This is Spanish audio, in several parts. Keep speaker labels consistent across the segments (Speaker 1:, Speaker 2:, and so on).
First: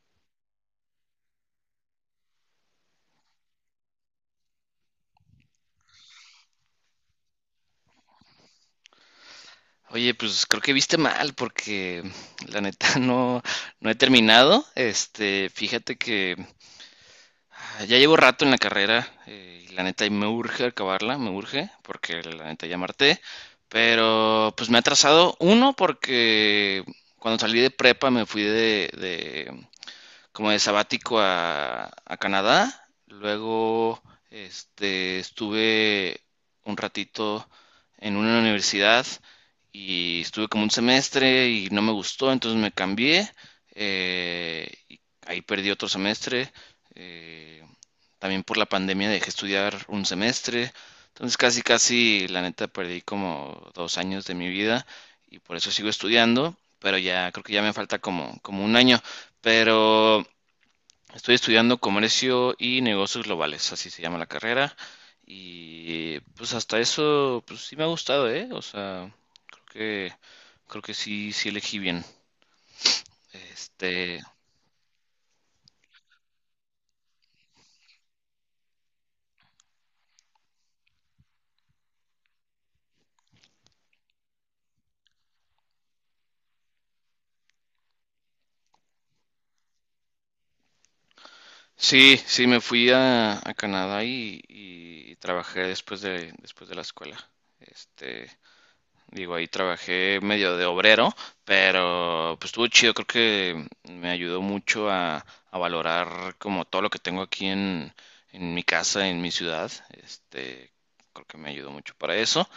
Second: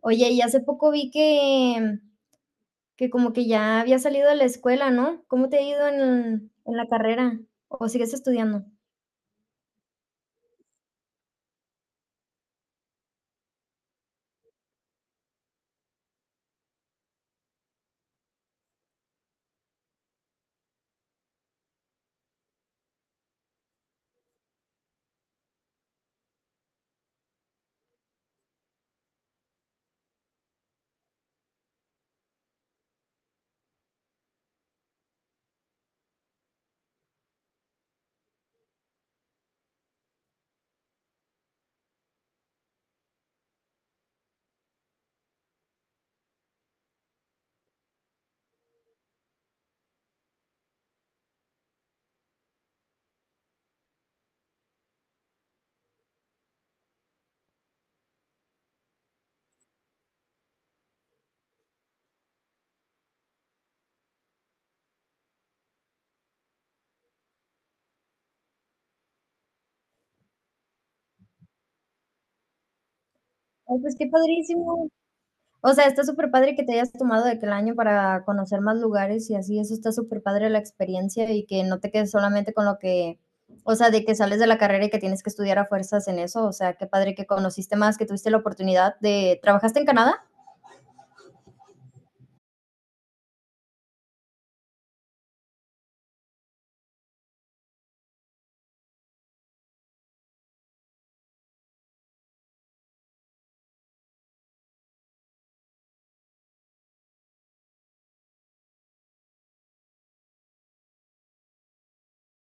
Speaker 1: Oye, y hace poco vi que como que ya había salido de la escuela, ¿no? ¿Cómo te ha ido en la carrera? ¿O sigues estudiando?
Speaker 2: Oye, pues creo que viste mal porque la neta no, no he terminado. Fíjate que ya llevo rato en la carrera y la neta y me urge acabarla, me urge porque la neta ya marté, pero pues me ha atrasado uno porque cuando salí de prepa me fui de, como de sabático a Canadá. Luego estuve un ratito en una universidad y estuve como un semestre y no me gustó, entonces me cambié. Y ahí perdí otro semestre. eh, También por la pandemia dejé estudiar un semestre. Entonces casi, casi, la neta, perdí como 2 años de mi vida y por eso sigo estudiando, pero ya creo que ya me falta como, como 1 año. Pero estoy estudiando comercio y negocios globales, así se llama la carrera. Y pues hasta eso, pues sí me ha gustado, ¿eh? O sea, creo que, creo que sí, sí elegí bien.
Speaker 1: Ay, pues qué
Speaker 2: Este,
Speaker 1: padrísimo. O sea, está súper padre que te hayas tomado de que el año para conocer más lugares y así, eso está súper padre la experiencia y que no te quedes solamente con lo que, o sea, de que sales de la carrera y que tienes que estudiar a fuerzas en eso. O sea, qué padre que conociste más, que tuviste la oportunidad de ¿trabajaste en Canadá?
Speaker 2: sí, sí, me fui a Canadá y trabajé después de la escuela. Este, Digo, ahí trabajé medio de obrero, pero pues estuvo chido, creo que me ayudó mucho a valorar como todo lo que tengo aquí en mi casa, en mi ciudad. Creo que me ayudó mucho para eso,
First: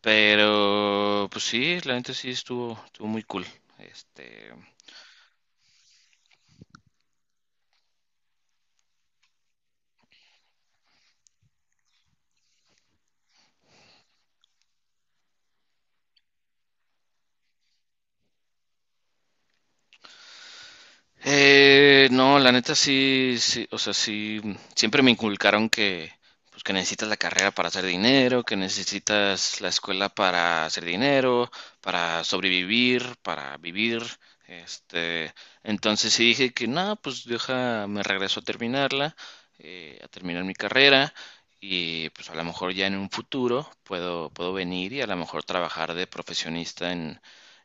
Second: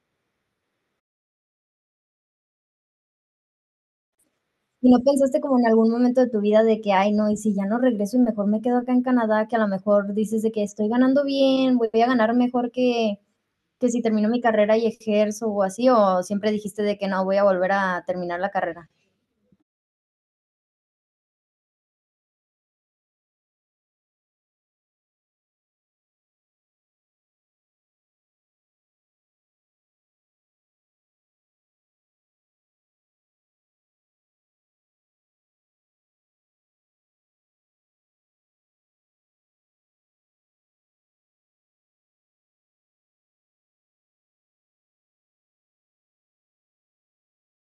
Speaker 2: pero pues sí, la gente sí estuvo muy cool. Este,
Speaker 1: ¿Y no pensaste como en algún momento de tu vida de que ay, no, y si ya no regreso y mejor me quedo acá en Canadá, que a lo mejor dices de que estoy ganando bien, voy a ganar mejor que si termino mi carrera y ejerzo o así, o siempre dijiste de que no, voy a volver a terminar la carrera?
Speaker 2: No, la neta sí, sí, o sea, sí, siempre me inculcaron que, pues, que necesitas la carrera para hacer dinero, que necesitas la escuela para hacer dinero, para sobrevivir, para vivir, este, entonces sí dije que no, pues deja, me regreso a terminarla, a terminar mi carrera y pues a lo mejor ya en un futuro puedo, puedo venir y a lo mejor trabajar de profesionista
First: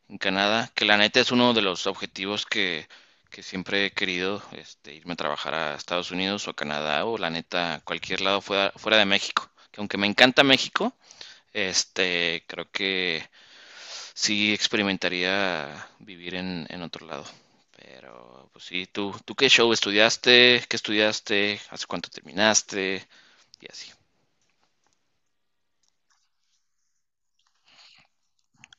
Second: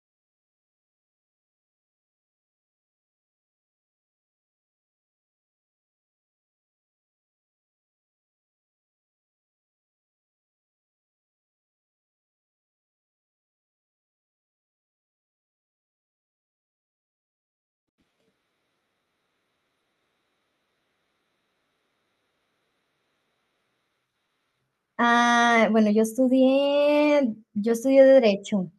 Speaker 2: en Canadá, que la neta es uno de los objetivos que siempre he querido, irme a trabajar a Estados Unidos o a Canadá o la neta cualquier lado fuera, fuera de México. Que aunque me encanta México, creo que sí experimentaría vivir en otro lado. Pero, pues sí, tú qué show estudiaste? ¿Qué estudiaste? ¿Hace cuánto terminaste? Y así.
Speaker 1: Ah, bueno, yo estudié Derecho.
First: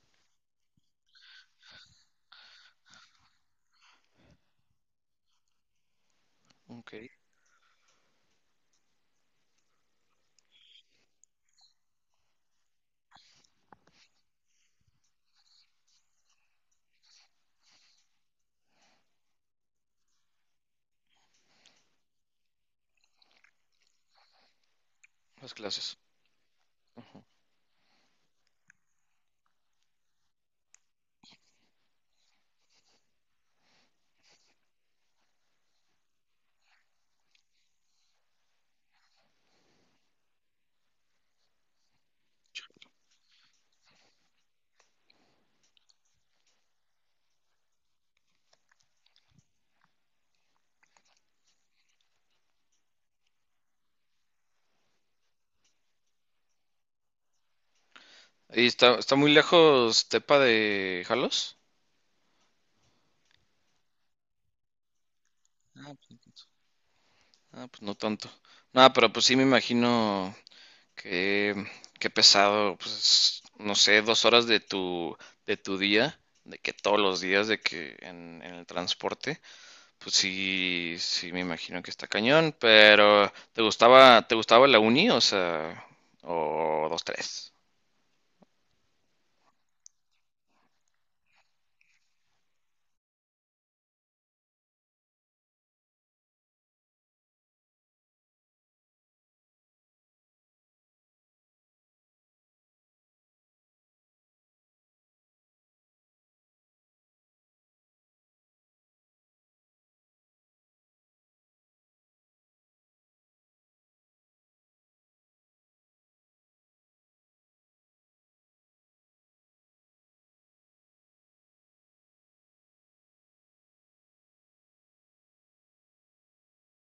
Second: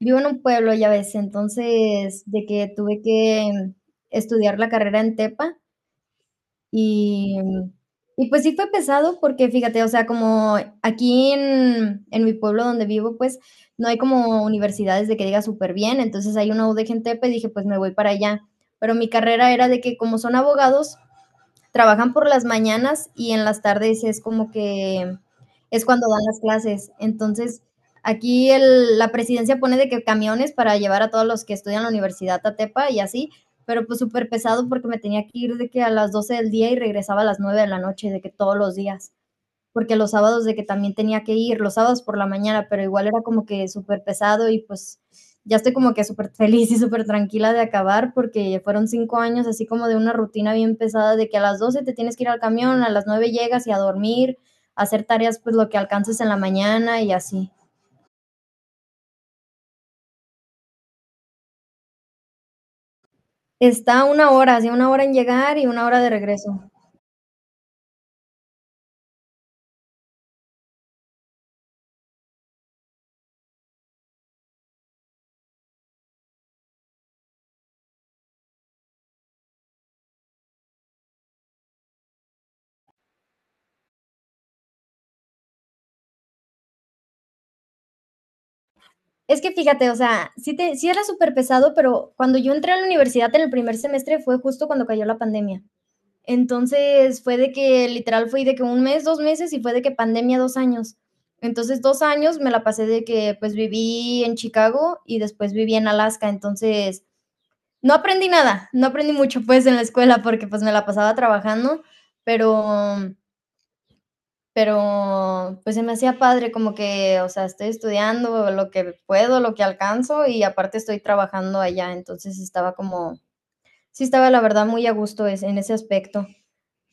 Speaker 1: Vivo en un pueblo, ya ves, entonces de que tuve que estudiar la carrera en Tepa.
Speaker 2: Ok,
Speaker 1: Y, y pues sí fue pesado porque fíjate, o sea, como aquí en mi pueblo donde vivo, pues no hay como universidades de que diga súper bien, entonces hay una UDGTP, dije, pues me voy para allá. Pero mi carrera era de que como son abogados, trabajan por las mañanas y en las tardes es como que
Speaker 2: las
Speaker 1: es
Speaker 2: clases.
Speaker 1: cuando dan las clases. Entonces, aquí el, la presidencia pone de que camiones para llevar a todos los que estudian en la universidad a Tepa y así, pero pues súper pesado porque me tenía que ir de que a las 12 del día y regresaba a las 9 de la noche, de que todos los días porque los sábados de que también tenía que ir, los sábados por la mañana, pero igual era como que súper pesado y pues ya estoy como que súper feliz y súper tranquila de acabar porque fueron 5 años así como de una rutina bien pesada de que a las 12 te tienes que ir al camión, a las 9 llegas y a dormir, a hacer tareas pues lo que alcances en la mañana y así.
Speaker 2: ¿Y está muy lejos Tepa de Jalos?
Speaker 1: Está una hora, así una hora en llegar y una hora de regreso.
Speaker 2: Ah, pues no tanto. No, pero pues sí me imagino que qué pesado, pues no sé, 2 horas de tu día, de que todos los días, de que en el transporte, pues sí, sí me imagino que está cañón. Pero te gustaba la uni, o sea, o dos tres?
Speaker 1: Es que fíjate, o sea, sí, te, sí era súper pesado, pero cuando yo entré a la universidad en el primer semestre fue justo cuando cayó la pandemia. Entonces fue de que literal fui de que un mes, 2 meses y fue de que pandemia 2 años. Entonces 2 años me la pasé de que pues viví en Chicago y después viví en Alaska. Entonces no aprendí nada, no aprendí mucho pues en la escuela porque pues me la pasaba trabajando, pero pues se me hacía padre como que, o sea, estoy estudiando lo que puedo, lo que alcanzo y aparte estoy trabajando allá, entonces estaba como, sí estaba la verdad muy a gusto en ese aspecto.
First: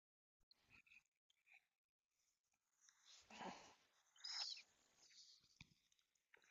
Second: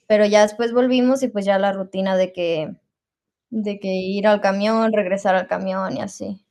Speaker 1: Pero ya después volvimos y pues ya la rutina de que ir al camión, regresar al camión y así.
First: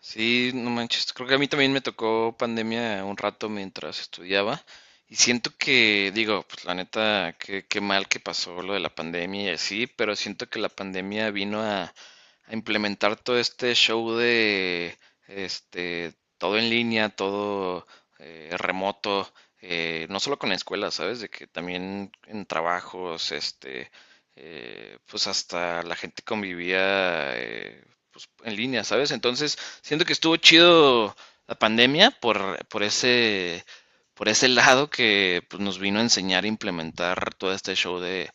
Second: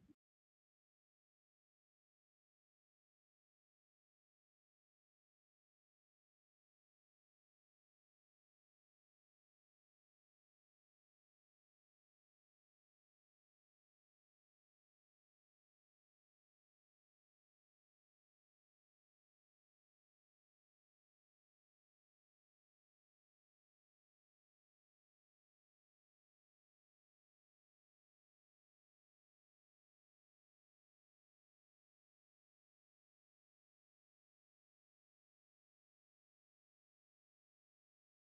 Speaker 2: Sí, no manches. Creo que a mí también me tocó pandemia un rato mientras estudiaba. Y siento que, digo, pues la neta, qué, qué mal que pasó lo de la pandemia y así, pero siento que la pandemia vino a implementar todo este show de, todo en línea, todo remoto, no solo con la escuela, ¿sabes? De que también en trabajos, pues hasta la gente convivía pues, en línea, ¿sabes? Entonces, siento que estuvo chido la pandemia por ese lado que pues, nos vino a enseñar a implementar todo este show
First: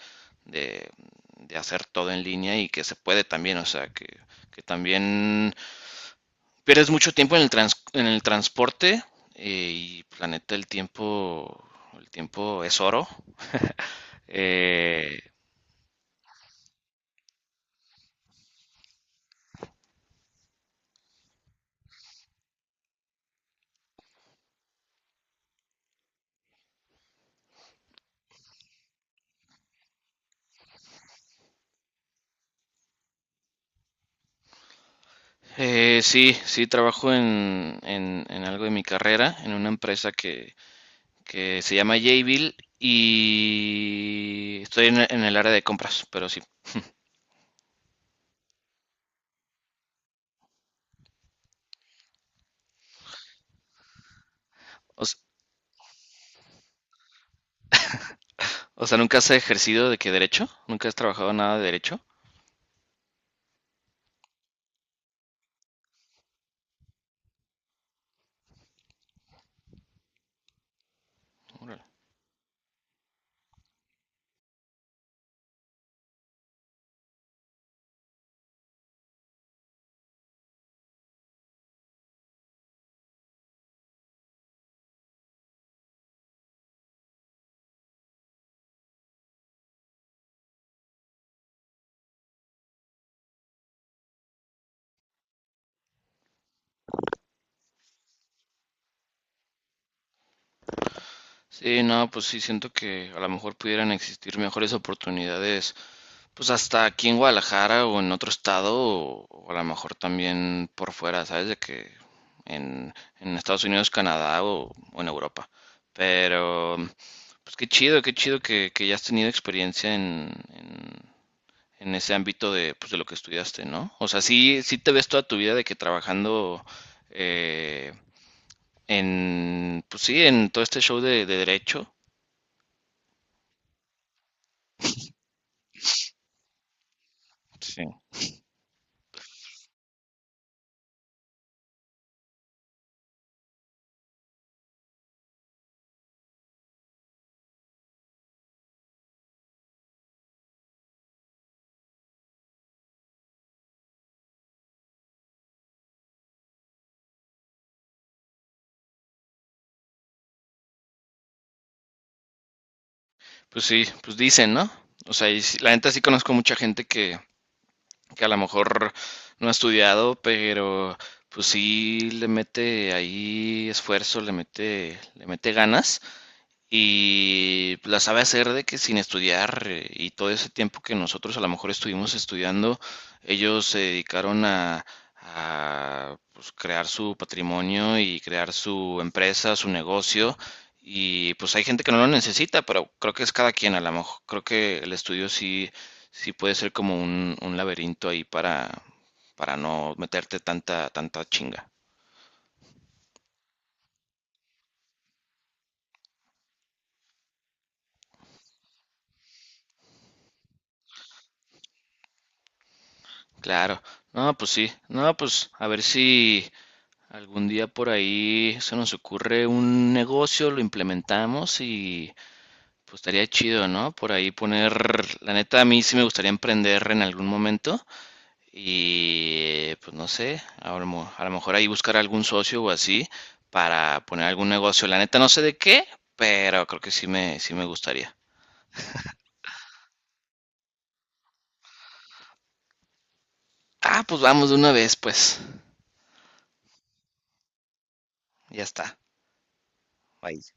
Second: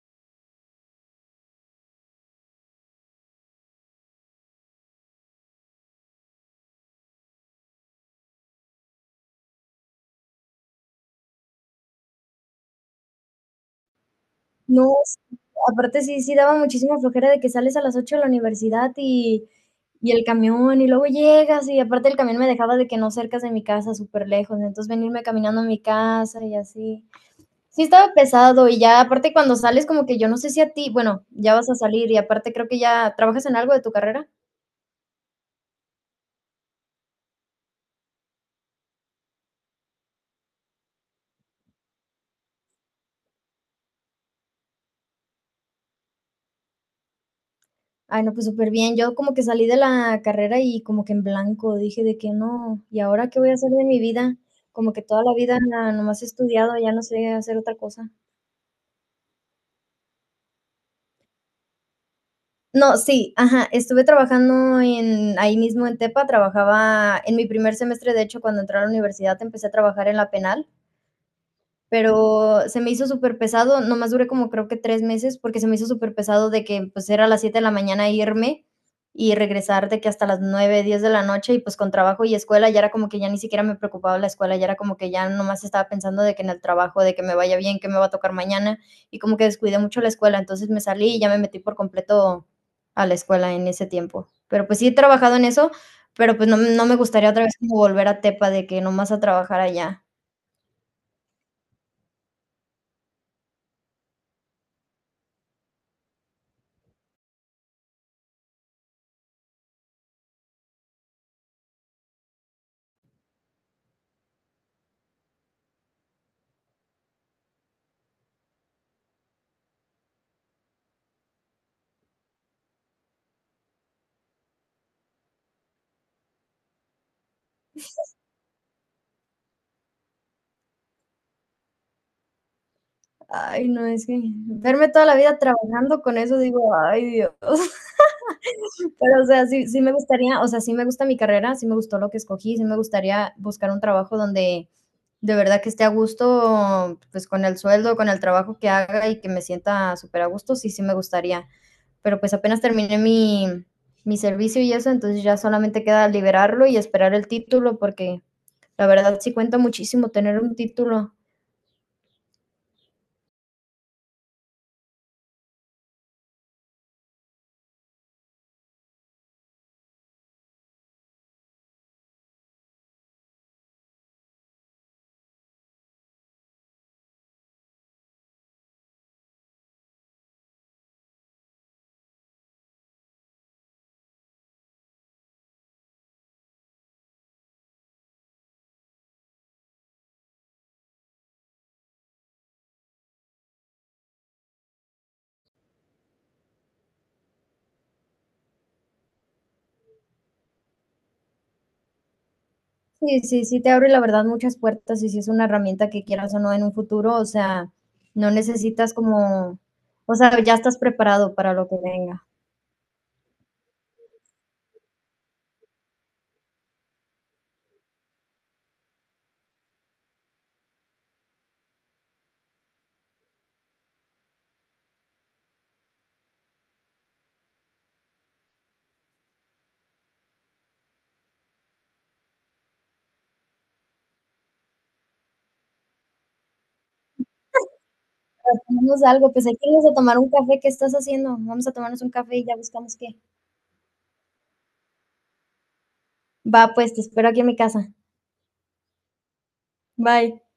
Speaker 2: de, de hacer todo en línea y que se puede también, o sea, que también pierdes mucho tiempo en el, trans- en el transporte y pues, la neta el tiempo es oro.
Speaker 1: No, sí,
Speaker 2: Eh,
Speaker 1: aparte sí, sí daba muchísima flojera de que sales a las 8 de la universidad y el camión y luego llegas y aparte el camión me dejaba de que no cercas de mi casa, súper lejos, entonces venirme caminando a mi casa y así. Sí estaba pesado y ya aparte cuando sales como que yo no sé si a ti, bueno, ya vas a salir y aparte creo que ya trabajas en algo de tu carrera.
Speaker 2: sí, sí, trabajo en algo de mi carrera, en una empresa que se llama Jayville y estoy en el área de compras, pero sí.
Speaker 1: Ay, no, pues súper bien. Yo como que salí de la carrera y como que en blanco dije de que no, ¿y ahora qué voy a hacer de mi vida? Como que
Speaker 2: O, s-
Speaker 1: toda la vida nomás he estudiado, ya no sé hacer otra cosa.
Speaker 2: o sea, ¿nunca has ejercido de qué derecho? ¿Nunca has trabajado nada de derecho?
Speaker 1: No, sí, ajá, estuve trabajando en ahí mismo en Tepa, trabajaba en mi primer semestre, de hecho, cuando entré a la universidad empecé a trabajar en la penal,
Speaker 2: Órale.
Speaker 1: pero se me hizo súper pesado, nomás duré como creo que 3 meses porque se me hizo súper pesado de que pues era a las 7 de la mañana irme y regresar de que hasta las 9 10 de la noche y pues con trabajo y escuela ya era como que ya ni siquiera me preocupaba la escuela, ya era como que ya nomás estaba pensando de que en el trabajo, de que me vaya bien, que me va a tocar mañana y como que descuidé mucho la escuela, entonces me salí y ya me metí por completo a la escuela en ese tiempo. Pero pues sí he trabajado en eso, pero pues no, no me gustaría otra vez como volver a Tepa de que nomás a trabajar allá.
Speaker 2: Sí, no, pues sí, siento que a lo mejor pudieran existir mejores oportunidades, pues hasta aquí en Guadalajara o en otro estado, o a lo mejor también por fuera, ¿sabes? De que en, en Estados Unidos, Canadá o en Europa. Pero, pues qué chido que ya has tenido experiencia en ese ámbito de, pues, de lo que estudiaste, ¿no? O sea, sí, sí te ves toda tu vida de que trabajando eh, en, pues sí, en todo este show de derecho.
Speaker 1: Ay, no, es que verme toda la vida trabajando con eso, digo: "Ay, Dios".
Speaker 2: Sí.
Speaker 1: Pero, o sea, sí sí me gustaría, o sea, sí me gusta mi carrera, sí me gustó lo que escogí, sí me gustaría buscar un trabajo donde de verdad que esté a gusto, pues, con el sueldo, con el trabajo que haga y que me sienta súper a gusto, sí, sí me gustaría. Pero, pues, apenas terminé mi servicio y eso, entonces ya solamente queda liberarlo y esperar el título, porque la verdad sí cuenta muchísimo tener un título.
Speaker 2: Pues sí, pues dicen, ¿no? O sea, y sí- la neta sí conozco mucha gente que a lo mejor no ha estudiado, pero pues sí le mete ahí esfuerzo, le mete ganas y pues, la sabe hacer de que sin estudiar y todo ese tiempo que nosotros a lo mejor estuvimos estudiando, ellos se dedicaron a, pues, crear su patrimonio y crear su empresa, su negocio. Y pues hay gente que no lo necesita, pero creo que es cada quien a lo mejor. Creo que el estudio sí, sí puede ser como un laberinto ahí para no meterte tanta, tanta chinga.
Speaker 1: Sí, sí, sí, te abre la verdad muchas puertas y si es una herramienta que quieras o no en un futuro, o sea, no necesitas como, o sea, ya estás preparado para lo que venga.
Speaker 2: Claro. No, pues sí. No, pues a ver si, algún día por ahí se nos ocurre un negocio, lo implementamos y pues estaría chido, ¿no? Por ahí poner, la neta a mí sí me gustaría emprender en algún momento y pues no sé, a lo mejor ahí buscar algún socio o así para poner algún negocio. La neta no sé de qué, pero creo que sí me gustaría.
Speaker 1: Tomamos algo, pues aquí vamos a tomar un café, ¿qué estás haciendo? Vamos a tomarnos un café y ya buscamos qué.
Speaker 2: Ah, pues vamos de una vez, pues.
Speaker 1: Va, pues te espero aquí en mi casa.
Speaker 2: Ya está.
Speaker 1: Bye.
Speaker 2: Bye.